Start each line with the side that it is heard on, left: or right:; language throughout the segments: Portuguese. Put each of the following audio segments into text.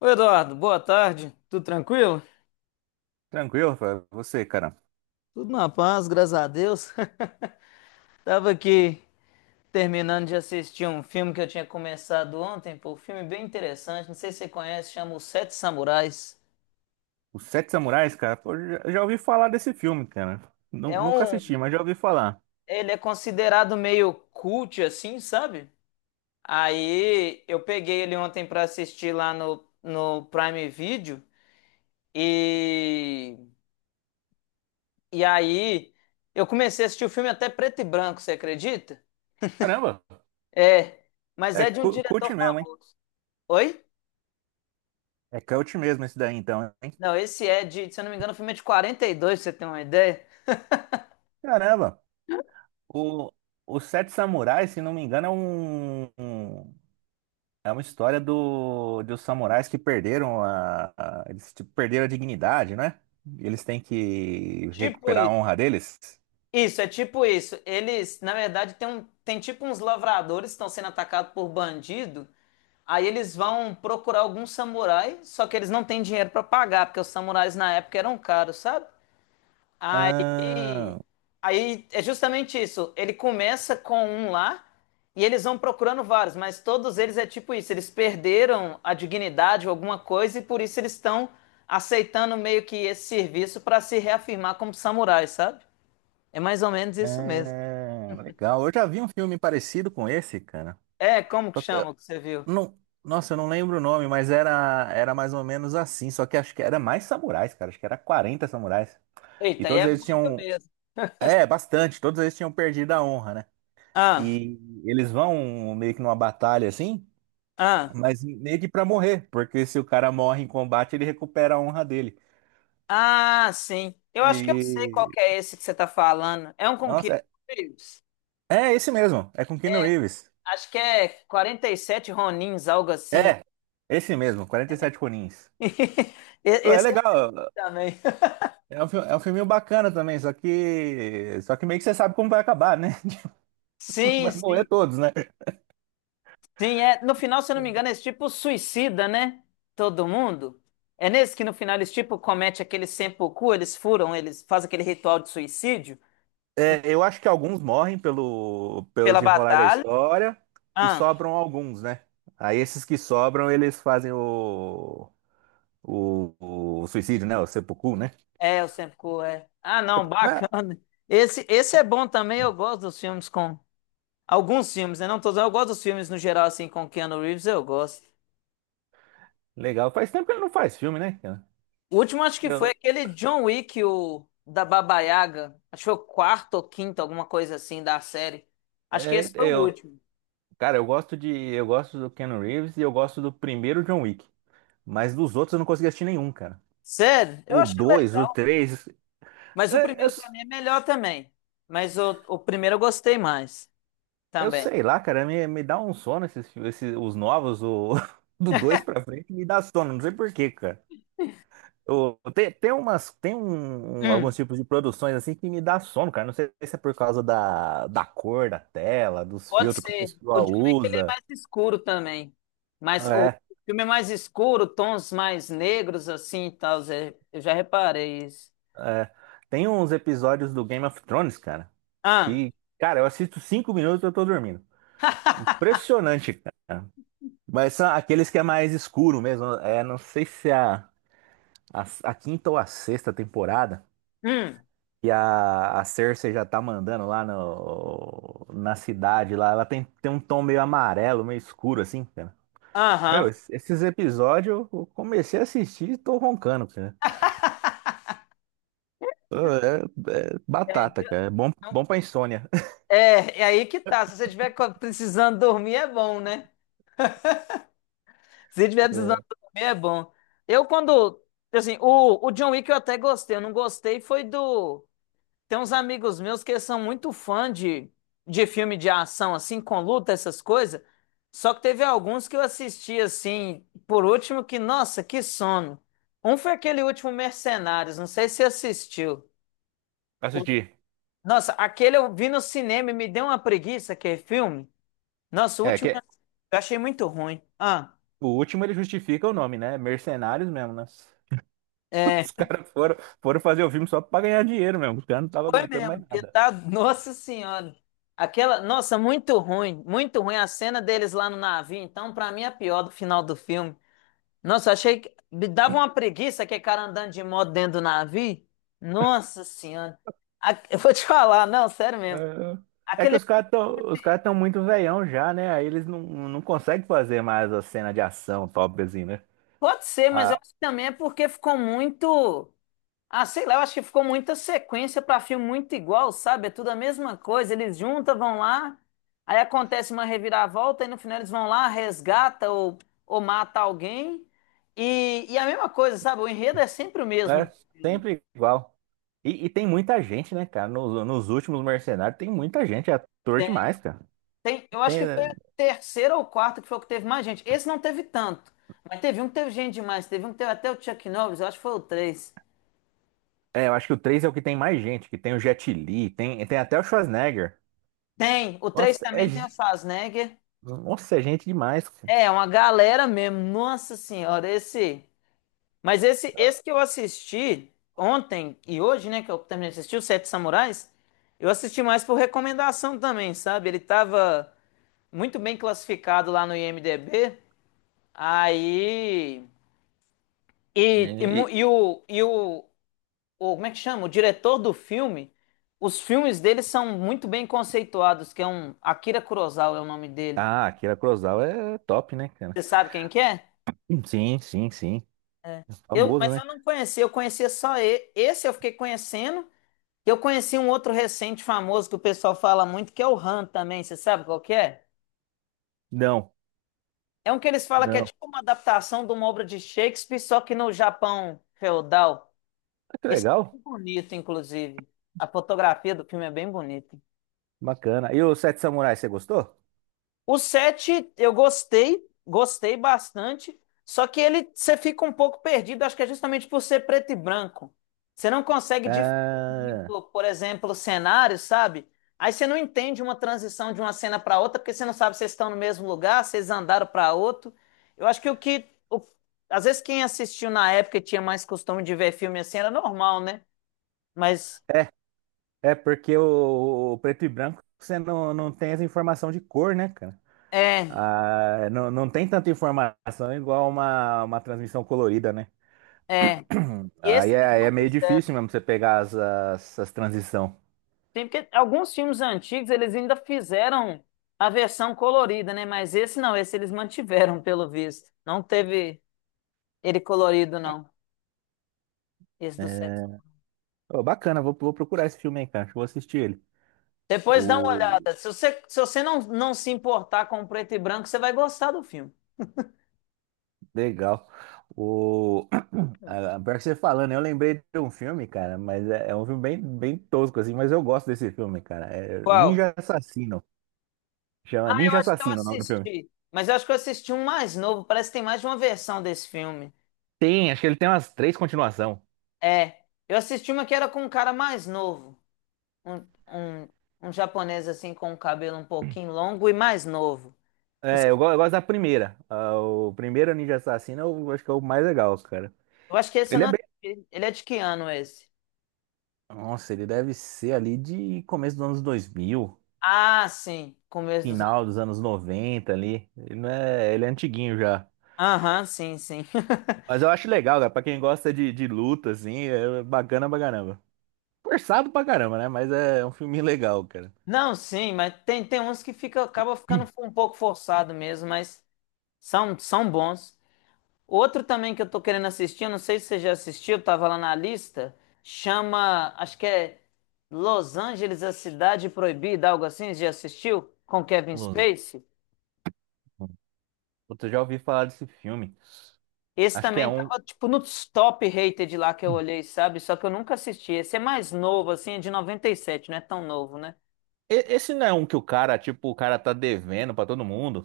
left: Oi, Eduardo, boa tarde. Tudo tranquilo?
right: Tranquilo, Rafael. Você, cara.
left: Tudo na paz, graças a Deus. Tava aqui terminando de assistir um filme que eu tinha começado ontem, pô, um filme bem interessante, não sei se você conhece, chama Os Sete Samurais.
right: Os Sete Samurais, cara, pô, já ouvi falar desse filme, cara.
left: É
right: Nunca
left: um,
right: assisti, mas já ouvi falar.
left: ele é considerado meio cult assim, sabe? Aí eu peguei ele ontem pra assistir lá no Prime Video e e aí eu comecei a assistir o filme até preto e branco, você acredita?
right: Caramba,
left: É, mas
right: é
left: é de um
right: cult
left: diretor
right: mesmo, hein?
left: famoso. Oi?
right: É cult mesmo esse daí, então, hein?
left: Não, esse é de, se eu não me engano, o filme é de 42, pra você ter uma ideia.
right: Caramba, o, os Sete Samurais, se não me engano, é uma história do, dos samurais que eles tipo, perderam a dignidade, né? Eles têm que
left: Tipo
right: recuperar a
left: isso.
right: honra deles.
left: Isso, é tipo isso. Eles, na verdade, tem tipo uns lavradores que estão sendo atacados por bandido. Aí eles vão procurar algum samurai, só que eles não têm dinheiro pra pagar, porque os samurais na época eram caros, sabe?
right: Ah,
left: Aí, aí é justamente isso. Ele começa com um lá e eles vão procurando vários, mas todos eles é tipo isso. Eles perderam a dignidade ou alguma coisa e por isso eles estão aceitando meio que esse serviço para se reafirmar como samurais, sabe? É mais ou menos isso mesmo.
right: é, legal. Eu já vi um filme parecido com esse, cara.
left: É, como que
right: Só que,
left: chama o que você viu?
right: não, nossa, eu não lembro o nome, mas era mais ou menos assim. Só que acho que era mais samurais, cara. Acho que era 40 samurais. E
left: Eita, aí
right: todos
left: é
right: eles
left: muito
right: tinham.
left: mesmo.
right: É, bastante. Todos eles tinham perdido a honra, né?
left: Ah,
right: E eles vão meio que numa batalha assim,
left: ah,
right: mas meio que pra morrer. Porque se o cara morre em combate, ele recupera a honra dele.
left: ah, sim. Eu acho que eu sei qual
right: E.
left: que é esse que você tá falando. É um com
right: Nossa,
left: Keanu
right: é,
left: Reeves?
right: é esse mesmo. É com Keanu Reeves.
left: Acho que é 47 Ronins, algo assim.
right: É, esse mesmo, 47 Conins. Pô, é
left: Esse eu
right: legal.
left: também.
right: É um filminho bacana também, só que meio que você sabe como vai acabar, né?
left: Sim,
right: Vai morrer
left: sim,
right: todos, né?
left: sim. É, no final, se eu não me engano, é esse tipo suicida, né? Todo mundo. É nesse que no final eles tipo comete aquele seppuku, eles furam, eles fazem aquele ritual de suicídio
right: É, eu acho que alguns morrem pelo
left: pela
right: desenrolar da
left: batalha.
right: história e
left: Ah,
right: sobram alguns, né? Aí esses que sobram, eles fazem o, o suicídio, né? O seppuku, né?
left: é, o seppuku é. Ah, não,
right: Né?
left: bacana. Esse é bom também, eu gosto dos filmes com alguns filmes, né? Não todos, eu gosto dos filmes no geral assim com Keanu Reeves, eu gosto.
right: Legal. Faz tempo que ele não faz filme, né, cara?
left: O último acho que foi
right: Eu,
left: aquele John Wick, o da Baba Yaga. Acho que foi o quarto ou quinto, alguma coisa assim da série. Acho que
right: é,
left: esse foi o
right: eu,
left: último.
right: cara, eu gosto do Keanu Reeves e eu gosto do primeiro John Wick, mas dos outros eu não consegui assistir nenhum, cara.
left: Sério? Eu
right: O
left: acho que é
right: 2, o
left: legal.
right: três.
left: Mas o
right: É. Eu,
left: primeiro pra mim é melhor também. Mas o primeiro eu gostei mais
right: eu
left: também.
right: sei lá, cara, me dá um sono esses, esses os novos, do 2 pra frente, me dá sono, não sei por quê, cara. Eu, tem, tem umas, tem um, um-
left: Hum,
right: alguns tipos de produções assim que me dá sono, cara. Não sei se é por causa da, cor da tela, dos
left: pode
right: filtros que o
left: ser. O
right: pessoal
left: John Wick ele é
right: usa.
left: mais escuro também. Mas o
right: É,
left: filme é mais escuro, tons mais negros assim e tal. Zé. Eu já reparei isso.
right: é. Tem uns episódios do Game of Thrones, cara,
left: Ah.
right: que, cara, eu assisto 5 minutos e eu tô dormindo. Impressionante, cara. Mas são aqueles que é mais escuro mesmo. É, não sei se é. A quinta ou a sexta temporada,
left: Hum.
right: e a Cersei já tá mandando lá no, na cidade lá. Ela tem um tom meio amarelo, meio escuro, assim, cara.
left: Aham.
right: Meu, esses episódios eu comecei a assistir e tô roncando, cara. É
left: É,
right: batata,
left: então.
right: cara. É bom, bom pra insônia.
left: É aí que tá. Se você estiver precisando dormir, é bom, né? Se você estiver precisando dormir, é bom. Eu, quando. Assim, o John Wick eu até gostei. Eu não gostei foi do. Tem uns amigos meus que são muito fã de filme de ação, assim, com luta, essas coisas. Só que teve alguns que eu assisti, assim, por último, que, nossa, que sono. Um foi aquele último Mercenários, não sei se você assistiu. O-
right: Assistir.
left: Nossa, aquele eu vi no cinema e me deu uma preguiça, aquele filme. Nossa, o
right: É,
left: último.
right: que
left: Eu achei muito ruim. Ah,
right: o último ele justifica o nome, né? Mercenários mesmo, né?
left: é,
right: Os caras foram fazer o filme só pra ganhar dinheiro mesmo. Os caras não estavam
left: foi
right: aguentando
left: mesmo,
right: mais
left: porque
right: nada.
left: tá, nossa senhora. Aquela, nossa, muito ruim a cena deles lá no navio. Então, pra mim, é a pior do final do filme. Nossa, eu achei que me dava uma preguiça aquele cara andando de moto dentro do navio. Nossa senhora. Eu vou te falar, não, sério mesmo.
right: É que
left: Aquele
right: os caras tão, os
left: filme
right: caras tão muito veião já, né? Aí eles não conseguem fazer mais a cena de ação top assim, né?
left: pode ser, mas eu
right: Ah,
left: acho que também é porque ficou muito. Ah, sei lá, eu acho que ficou muita sequência para filme muito igual, sabe? É tudo a mesma coisa. Eles juntam, vão lá, aí acontece uma reviravolta, e no final eles vão lá, resgata ou mata alguém. E a mesma coisa, sabe? O enredo é sempre o
right: é
left: mesmo.
right: sempre igual. E tem muita gente, né, cara? Nos últimos Mercenários tem muita gente, é ator demais, cara.
left: Tem, eu acho
right: Tem,
left: que foi o terceiro ou quarto que foi o que teve mais gente. Esse não teve tanto, mas teve um que teve gente demais. Teve um que teve até o Chuck Norris, eu acho que foi o três.
right: eu acho que o 3 é o que tem mais gente, que tem o Jet Li, tem até o Schwarzenegger.
left: Tem, o 3
right: Nossa,
left: também tem o Schwarzenegger.
right: é gente demais, cara.
left: É, uma galera mesmo. Nossa Senhora, esse. Mas esse que eu assisti ontem e hoje, né, que eu terminei de assistir, o Sete Samurais, eu assisti mais por recomendação também, sabe? Ele tava muito bem classificado lá no IMDb, aí.
right: E,
left: E, e, mu-
right: e-
left: e o, e o, Como é que chama? O diretor do filme, os filmes dele são muito bem conceituados, que é um. Akira Kurosawa é o nome dele.
right: Akira Kurosawa é top, né, cara?
left: Você sabe quem que é?
right: Sim, sim, sim. Famoso,
left: Mas
right: né?
left: eu não conhecia, eu conhecia só ele. Esse eu fiquei conhecendo. Eu conheci um outro recente famoso que o pessoal fala muito, que é o Han também, você sabe qual que é?
right: Não.
left: É um que eles falam que é
right: não.
left: tipo uma adaptação de uma obra de Shakespeare, só que no Japão feudal.
right: Que
left: Esse é
right: legal,
left: bem bonito, inclusive. A fotografia do filme é bem bonita.
right: bacana. E o Sete Samurais, você gostou?
left: O 7 eu gostei, gostei bastante, só que ele você fica um pouco perdido, acho que é justamente por ser preto e branco. Você não consegue diferir
right: Ah,
left: muito, por exemplo, cenários, sabe? Aí você não entende uma transição de uma cena para outra, porque você não sabe se vocês estão no mesmo lugar, se vocês andaram para outro. Eu acho que às vezes quem assistiu na época e tinha mais costume de ver filme assim era normal, né? Mas
right: é, é porque o preto e branco você não tem essa informação de cor, né, cara?
left: é,
right: Ah, não, não tem tanta informação igual uma transmissão colorida, né?
left: é. E
right: Aí
left: esse
right: é,
left: eles
right: aí é
left: não
right: meio
left: fizeram.
right: difícil mesmo você pegar as transição.
left: Tem porque alguns filmes antigos eles ainda fizeram a versão colorida, né? Mas esse não, esse eles mantiveram, pelo visto. Não teve ele colorido, não. Esse do sexo.
right: É, ô, bacana, vou procurar esse filme aí, cara. Acho que vou assistir ele.
left: Depois dá uma
right: O,
left: olhada. Se você não se importar com o preto e branco, você vai gostar do filme.
right: Legal. O... a- Pior que você falando, eu lembrei de um filme, cara, mas é um filme bem, bem tosco, assim, mas eu gosto desse filme, cara. É
left: Qual?
right: Ninja Assassino. Chama
left: Ah, eu
right: Ninja
left: acho que eu
right: Assassino o nome do filme.
left: assisti. Mas eu acho que eu assisti um mais novo. Parece que tem mais de uma versão desse filme.
right: Acho que ele tem umas três continuação.
left: É. Eu assisti uma que era com um cara mais novo. Um, um, um japonês assim com o cabelo um pouquinho longo e mais novo.
right: É. Eu gosto da primeira. Ah, o primeiro Ninja Assassino eu acho que é o mais legal, cara.
left: Eu acho que esse eu
right: Ele é
left: não.
right: bem.
left: assisti. Ele é de que ano esse?
right: Nossa, ele deve ser ali de começo dos anos 2000,
left: Ah, sim. Começo dos anos.
right: final dos anos 90 ali. Ele, não é, ele é antiguinho já.
left: Aham, sim, sim.
right: Mas eu acho legal, cara. Pra quem gosta de luta, assim, é bacana pra caramba. Forçado pra caramba, né? Mas é um filme legal, cara.
left: Não, sim, mas tem uns que fica, acaba ficando um pouco forçado mesmo, mas são bons. Outro também que eu tô querendo assistir, eu não sei se você já assistiu, tava lá na lista, chama, acho que é Los Angeles, a Cidade Proibida, algo assim, você já assistiu? Com Kevin
right: Los...
left: Spacey?
right: Puta, eu já ouvi falar desse filme.
left: Esse
right: Acho que é
left: também
right: um.
left: tava, tipo, nos top rated lá que eu olhei, sabe? Só que eu nunca assisti. Esse é mais novo, assim, é de 97 não é tão novo, né?
right: Esse não é um que o cara, tipo, o cara tá devendo pra todo mundo.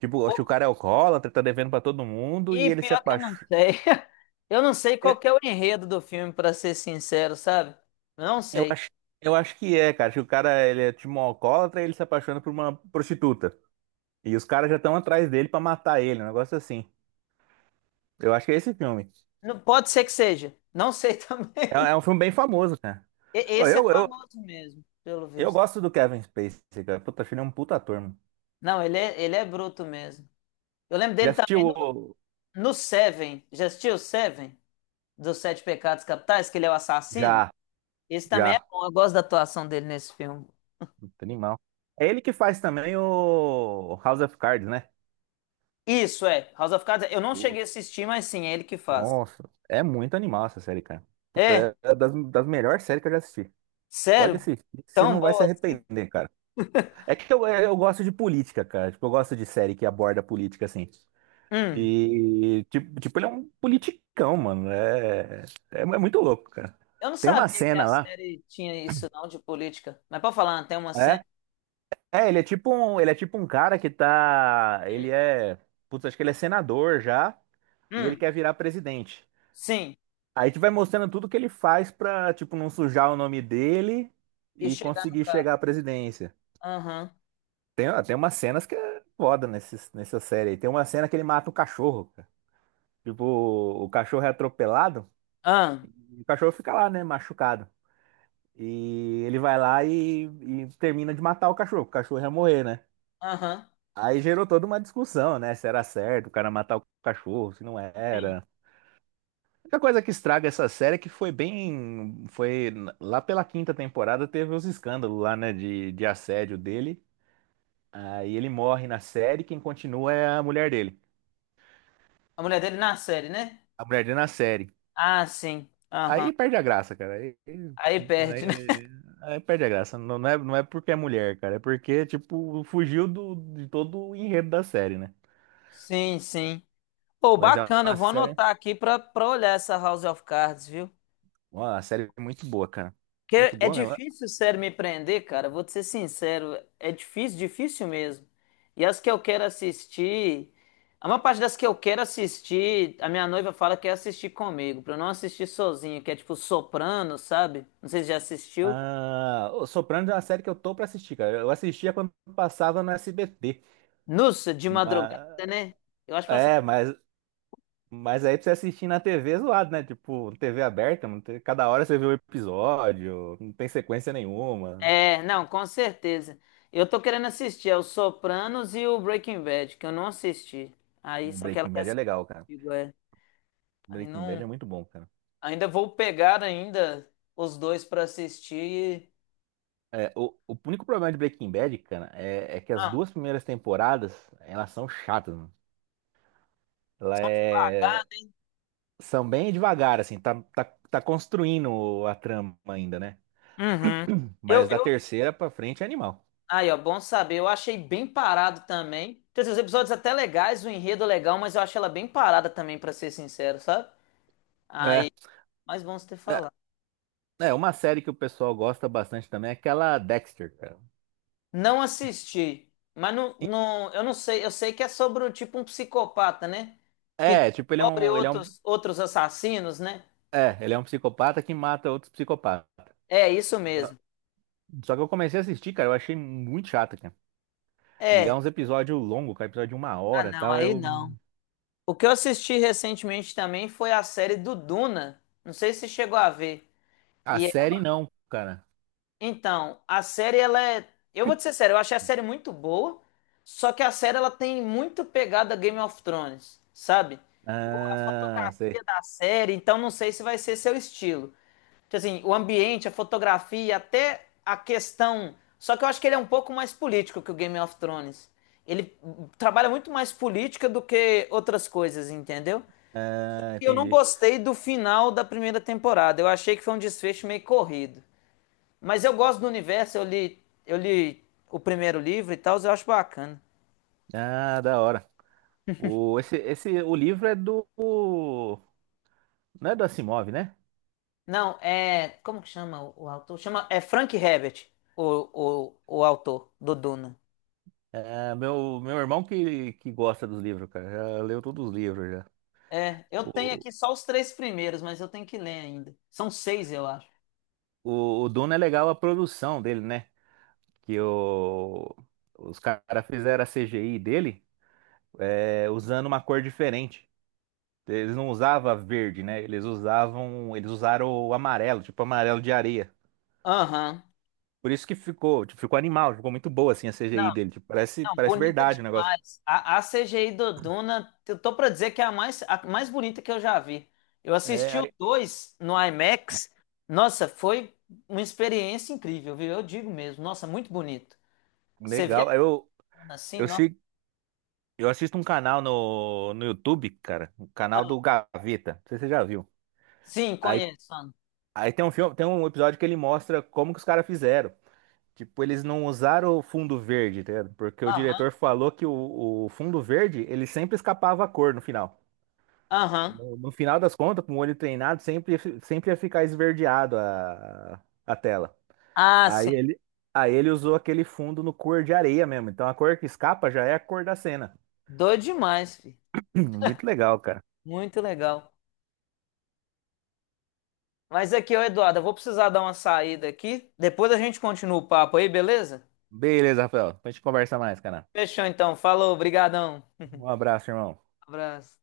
right: Tipo,
left: Pô,
right: acho que o cara é alcoólatra, tá devendo pra todo mundo e
left: e
right: ele se
left: pior que eu não
right: apaixona.
left: sei. Eu não sei qual
right: Eu
left: que é o enredo do filme, pra ser sincero, sabe? Não
right: eu
left: sei.
right: acho, eu acho que é, cara. Acho que o cara, ele é tipo um alcoólatra e ele se apaixona por uma prostituta. E os caras já estão atrás dele pra matar ele, um negócio assim. Eu acho que é esse filme.
left: Não, pode ser que seja. Não sei
right: É,
left: também.
right: é um filme bem famoso, cara. Ô,
left: Esse é
right: Eu, eu,
left: famoso mesmo, pelo
right: eu
left: visto.
right: gosto do Kevin Spacey, cara. Puta, acho ele é um puta ator, mano.
left: Não, ele é bruto mesmo. Eu lembro
right: Já
left: dele
right: assistiu
left: também
right: o.
left: no Seven. Já assistiu o Seven? Dos Sete Pecados Capitais, que ele é o assassino?
right: Já,
left: Esse também é
right: já.
left: bom. Eu gosto da atuação dele nesse filme.
right: Puta, animal. É ele que faz também o House of Cards, né?
left: Isso, é. House of Cards, eu não
right: Pô,
left: cheguei a assistir, mas sim, é ele que faz.
right: nossa, é muito animal essa série, cara.
left: É?
right: Puta, é das melhores séries que eu já assisti. Pode
left: Sério?
right: assistir, que você
left: Tão
right: não vai se
left: boa assim?
right: arrepender, cara. É que eu gosto de política, cara. Tipo, eu gosto de série que aborda política, assim.
left: Hum.
right: E, tipo, ele é um politicão, mano. É muito louco, cara.
left: Eu não
right: Tem uma
left: sabia que a
right: cena lá.
left: série tinha isso, não, de política. Mas pode falar, tem uma cena.
right: É, ele é tipo um cara que tá.
left: Hum.
right: Ele é. Putz, acho que ele é senador já. E ele
left: Hum.
right: quer virar presidente.
left: Sim.
right: Aí tu vai mostrando tudo que ele faz pra, tipo, não sujar o nome dele
left: E
right: e
left: chegar no
right: conseguir
left: carro.
right: chegar à presidência.
left: Aham.
right: Tem umas cenas que é foda nessa série aí. Tem uma cena que ele mata o cachorro, cara. Tipo, o cachorro é atropelado
left: Aham.
right: e o cachorro fica lá, né, machucado. E ele vai lá e termina de matar o cachorro ia morrer, né?
left: Aham.
right: Aí gerou toda uma discussão, né? Se era certo o cara matar o cachorro, se não
left: Sim.
right: era. A única coisa que estraga essa série é que foi bem. Foi lá pela quinta temporada teve os escândalos lá, né? De assédio dele. Aí ele morre na série, quem continua é a mulher dele.
left: A mulher dele na série, né?
right: A mulher dele na série.
left: Ah, sim. Aham.
right: Aí perde a graça, cara.
left: Aí perde, né?
right: Aí, aí perde a graça. Não, não é porque é mulher, cara. É porque, tipo, fugiu de todo o enredo da série, né?
left: Sim, sim. Pô,
right: Mas é
left: bacana,
right: uma
left: eu vou
right: série,
left: anotar aqui pra olhar essa House of Cards, viu?
right: uma série muito boa, cara. Muito
left: Porque é
right: boa mesmo.
left: difícil, sério, me prender, cara. Vou te ser sincero, é difícil, difícil mesmo. E as que eu quero assistir, a maior parte das que eu quero assistir, a minha noiva fala que é assistir comigo, pra eu não assistir sozinho, que é tipo Soprano, sabe? Não sei se já assistiu.
right: Ah, o Sopranos é uma série que eu tô pra assistir, cara. Eu assistia quando passava no SBT.
left: Nossa, de madrugada,
right: Mas,
left: né? Eu acho que passa.
right: é, mas, mas aí pra você assistir na TV é zoado, né? Tipo, TV aberta, não tem- cada hora você vê um episódio, não tem sequência nenhuma.
left: É, não, com certeza. Eu tô querendo assistir, é o Sopranos e o Breaking Bad, que eu não assisti. Aí,
right: Um
left: só que ela
right: Breaking
left: quer
right: Bad é
left: assistir
right: legal, cara.
left: comigo, é. Aí
right: Breaking Bad é
left: não.
right: muito bom, cara.
left: Ainda vou pegar ainda os dois para assistir.
right: É, o único problema de Breaking Bad, cara, é que as
left: Ah,
right: duas primeiras temporadas, elas são chatas, mano. Ela é... São bem devagar, assim, tá construindo a trama ainda, né?
left: uhum. Eu,
right: Mas da
left: eu...
right: terceira pra frente é animal.
left: Aí, ó, bom saber. Eu achei bem parado também. Quer dizer, os episódios até legais, o enredo é legal, mas eu achei ela bem parada também, pra ser sincero, sabe?
right: É,
left: Aí, mas bom você ter
right: é,
left: falado.
right: uma série que o pessoal gosta bastante também é aquela Dexter, cara.
left: Não assisti, mas não,
right: E-
left: não, eu não sei. Eu sei que é sobre o tipo um psicopata, né? Que
right: É, tipo, ele é
left: descobre
right: um, ele é um,
left: outros assassinos, né?
right: ele é um psicopata que mata outros psicopatas.
left: É isso
right: Só
left: mesmo.
right: só que eu comecei a assistir, cara, eu achei muito chato, cara. E é
left: É.
right: uns episódios longos, cara, episódio de uma
left: Ah,
right: hora e
left: não,
right: tal.
left: aí não. O que eu assisti recentemente também foi a série do Duna. Não sei se você chegou a ver.
right: A
left: E é-
right: série não, cara.
left: então, a série ela é, eu vou te ser sério, eu achei a série muito boa, só que a série ela tem muito pegada Game of Thrones, sabe? A
right: Ah,
left: fotografia
right: sei.
left: da série, então não sei se vai ser seu estilo. Tipo assim, o ambiente, a fotografia, até a questão. Só que eu acho que ele é um pouco mais político que o Game of Thrones. Ele trabalha muito mais política do que outras coisas, entendeu?
right: Ah,
left: Eu não
right: entendi.
left: gostei do final da primeira temporada. Eu achei que foi um desfecho meio corrido. Mas eu gosto do universo, eu li o primeiro livro e tal, eu acho bacana.
right: Ah, da hora. O livro é do. Não é do Asimov, né?
left: Não, é. Como que chama o autor? Chama, é Frank Herbert, o autor do Duna.
right: É meu irmão que gosta dos livros, cara. Já leu todos os livros já.
left: É, eu tenho
right: O,
left: aqui só os três primeiros, mas eu tenho que ler ainda. São seis, eu acho.
right: o Duna é legal a produção dele, né? Que os caras fizeram a CGI dele usando uma cor diferente. Eles não usavam verde, né? Eles usaram o amarelo, tipo amarelo de areia.
left: Aham.
right: Por isso que ficou, tipo, ficou animal, ficou muito boa assim a CGI dele, tipo, parece,
left: Não,
right: parece
left: bonita
right: verdade o negócio.
left: demais. A CGI do Duna, eu tô pra dizer que é a mais bonita que eu já vi. Eu
right: É,
left: assisti o
right: aí-
left: 2 no IMAX. Nossa, foi uma experiência incrível, viu? Eu digo mesmo. Nossa, muito bonito. Você vê a
right: legal.
left: cona assim,
right: Eu
left: nossa.
right: sigo, eu assisto um canal no YouTube, cara, o canal
left: Ah,
right: do Gaveta. Não sei se você já viu.
left: sim,
right: Aí
left: conheço. Ana.
right: aí tem tem um episódio que ele mostra como que os caras fizeram. Tipo, eles não usaram o fundo verde, tá ligado? Porque o
left: Aham,
right: diretor falou que o fundo verde, ele sempre escapava a cor no final.
left: aham.
right: No final das contas, com o olho treinado, sempre ia ficar esverdeado a tela.
left: Ah,
right: Aí
left: sim.
right: ele, aí ele usou aquele fundo no cor de areia mesmo. Então a cor que escapa já é a cor da cena.
left: Doido demais, filho.
right: Muito legal, cara.
left: Muito legal. Mas aqui, ô Eduardo, eu vou precisar dar uma saída aqui. Depois a gente continua o papo aí, beleza?
right: Beleza, Rafael. Depois a gente conversa mais, cara.
left: Fechou então. Falou, brigadão.
right: Um abraço, irmão.
left: Um abraço.